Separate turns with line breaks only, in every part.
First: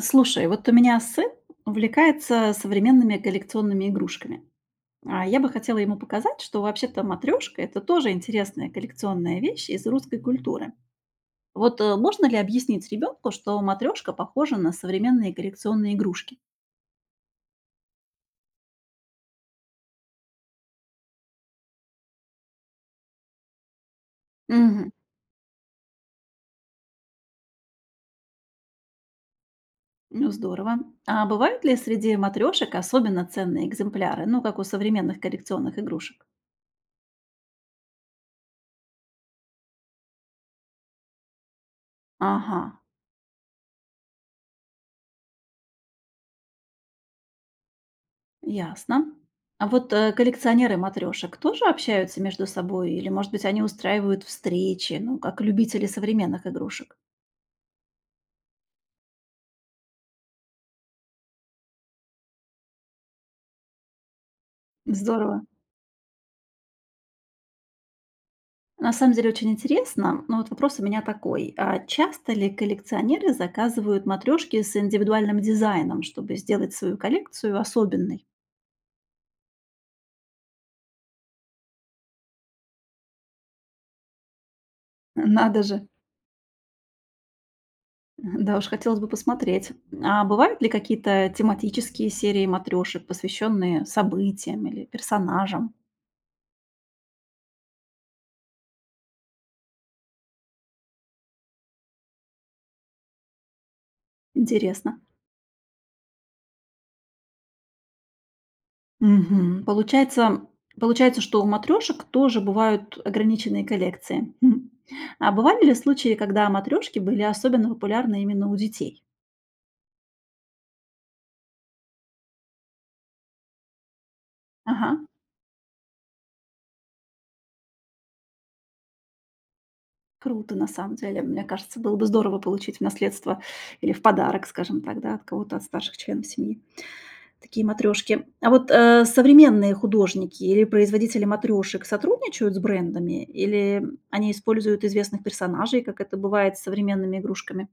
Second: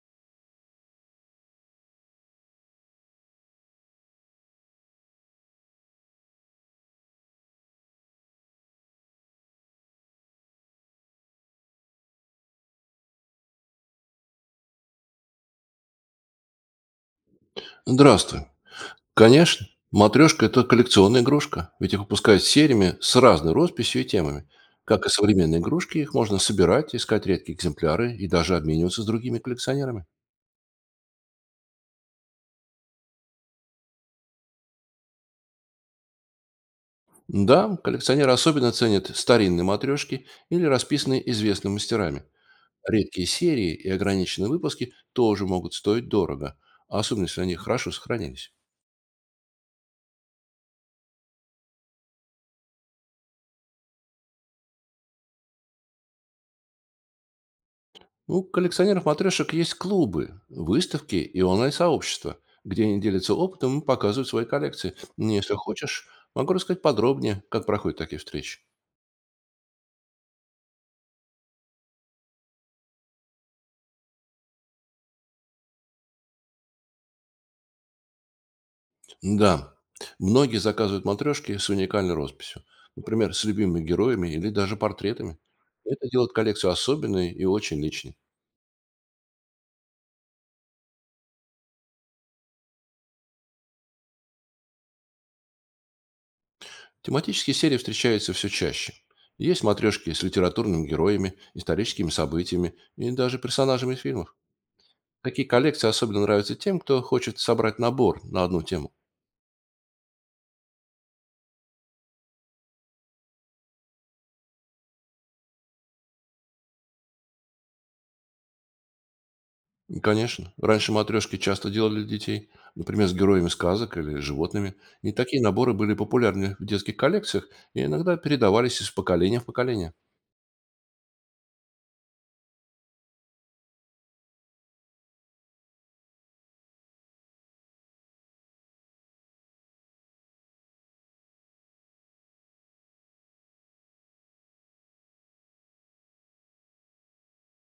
Слушай, вот у меня сын увлекается современными коллекционными игрушками. А я бы хотела ему показать, что вообще-то матрешка– это тоже интересная коллекционная вещь из русской культуры. Вот можно ли объяснить ребенку, что матрешка похожа на современные коллекционные игрушки?
Здравствуй. Конечно, матрешка– это коллекционная игрушка, ведь их выпускают сериями с разной росписью и темами.
Мгм.
Как и современные игрушки, их можно собирать, искать редкие экземпляры и даже обмениваться с другими коллекционерами.
Ну, здорово. А бывают ли среди матрешек особенно ценные экземпляры, ну, как у современных коллекционных игрушек?
Да, коллекционеры особенно ценят старинные матрешки или расписанные известными мастерами.
Ага,
Редкие серии и ограниченные выпуски тоже могут стоить дорого, особенно если они хорошо сохранились.
ясно. А вот, коллекционеры матрешек тоже общаются между собой или, может быть, они устраивают встречи, ну, как любители современных игрушек?
У коллекционеров-матрешек есть клубы, выставки и онлайн-сообщества, где они делятся опытом и показывают свои коллекции.
Здорово.
Если хочешь, могу рассказать подробнее, как проходят такие встречи.
На самом деле очень интересно, но вот вопрос у меня такой. А часто ли коллекционеры заказывают матрешки с индивидуальным дизайном, чтобы сделать свою коллекцию особенной?
Да, многие заказывают матрешки с уникальной росписью. Например, с любимыми героями или даже портретами.
Надо же.
Это делает коллекцию особенной и очень личной.
Да уж, хотелось бы посмотреть. А бывают ли какие-то тематические серии матрешек, посвященные событиям или персонажам?
Тематические серии встречаются все чаще. Есть матрешки с литературными героями, историческими событиями и даже персонажами из фильмов.
Интересно.
Такие коллекции особенно нравятся тем, кто хочет собрать набор на одну тему.
Мгм. Получается, что у матрешек тоже бывают ограниченные коллекции. Хм. А бывали ли случаи, когда матрешки были особенно популярны именно у детей?
И, конечно, раньше матрешки часто делали для детей, например, с героями сказок или животными.
Ага,
И такие наборы были популярны в детских коллекциях и иногда передавались из поколения в поколение.
круто на самом деле. Мне кажется, было бы здорово получить в наследство или в подарок, скажем так, да, от кого-то, от старших членов семьи, такие матрешки. А вот, современные художники или производители матрешек сотрудничают с брендами или они используют известных персонажей, как это бывает с современными игрушками?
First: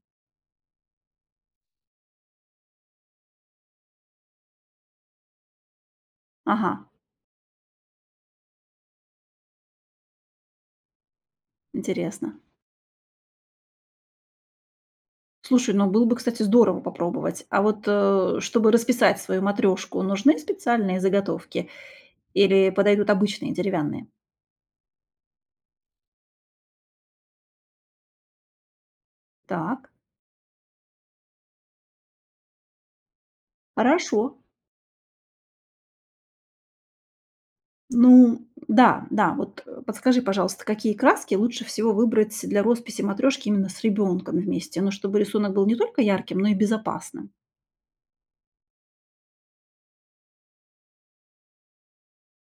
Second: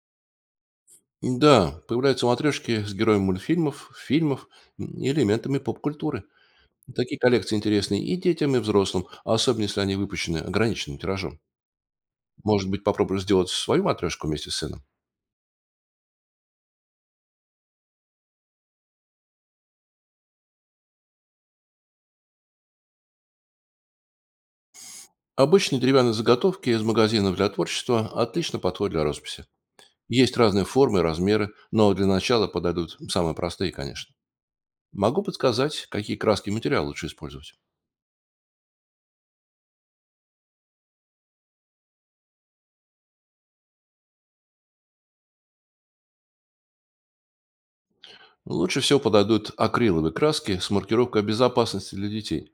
Да, появляются матрешки с героями мультфильмов, фильмов и элементами поп-культуры.
Ага,
Такие коллекции интересны и детям, и взрослым, особенно если они выпущены ограниченным тиражом.
интересно.
Может быть, попробую сделать свою матрешку вместе с сыном?
Слушай, ну было бы, кстати, здорово попробовать. А вот, чтобы расписать свою матрешку, нужны специальные заготовки или подойдут обычные деревянные?
Обычные деревянные заготовки из магазинов для творчества отлично подходят для росписи.
Так,
Есть разные формы и размеры, но для начала подойдут самые простые, конечно.
хорошо.
Могу подсказать, какие краски и материалы лучше использовать.
Ну да, да, вот, подскажи, пожалуйста, какие краски лучше всего выбрать для росписи матрешки именно с ребенком вместе, но чтобы рисунок был не только ярким, но и безопасным?
Лучше всего подойдут акриловые краски с маркировкой безопасности для детей.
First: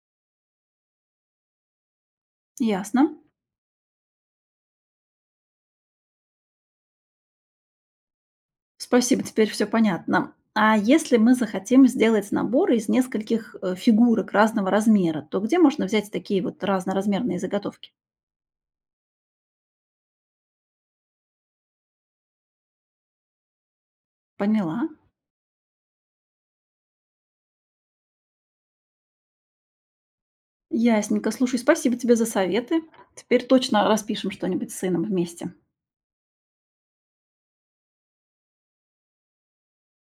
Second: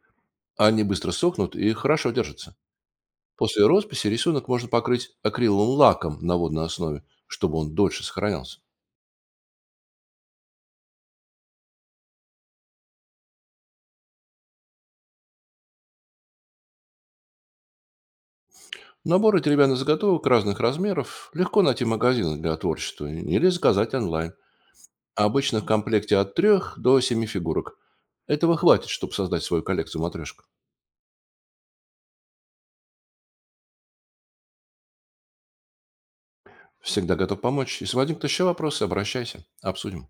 Они быстро сохнут и хорошо держатся.
Ясно.
После росписи рисунок можно покрыть акриловым лаком на водной основе, чтобы он дольше сохранялся.
Спасибо, теперь все понятно. А если мы захотим сделать набор из нескольких, фигурок разного размера, то где можно взять такие вот разноразмерные заготовки?
Наборы деревянных заготовок разных размеров легко найти в магазинах для творчества или заказать онлайн.
Поняла.
Обычно в комплекте от 3 до 7 фигурок. Этого хватит, чтобы создать свою коллекцию матрешек.
Ясненько. Слушай, спасибо тебе за советы. Теперь точно распишем что-нибудь с сыном вместе.
Всегда готов помочь. Если возникнут еще вопросы, обращайся, обсудим.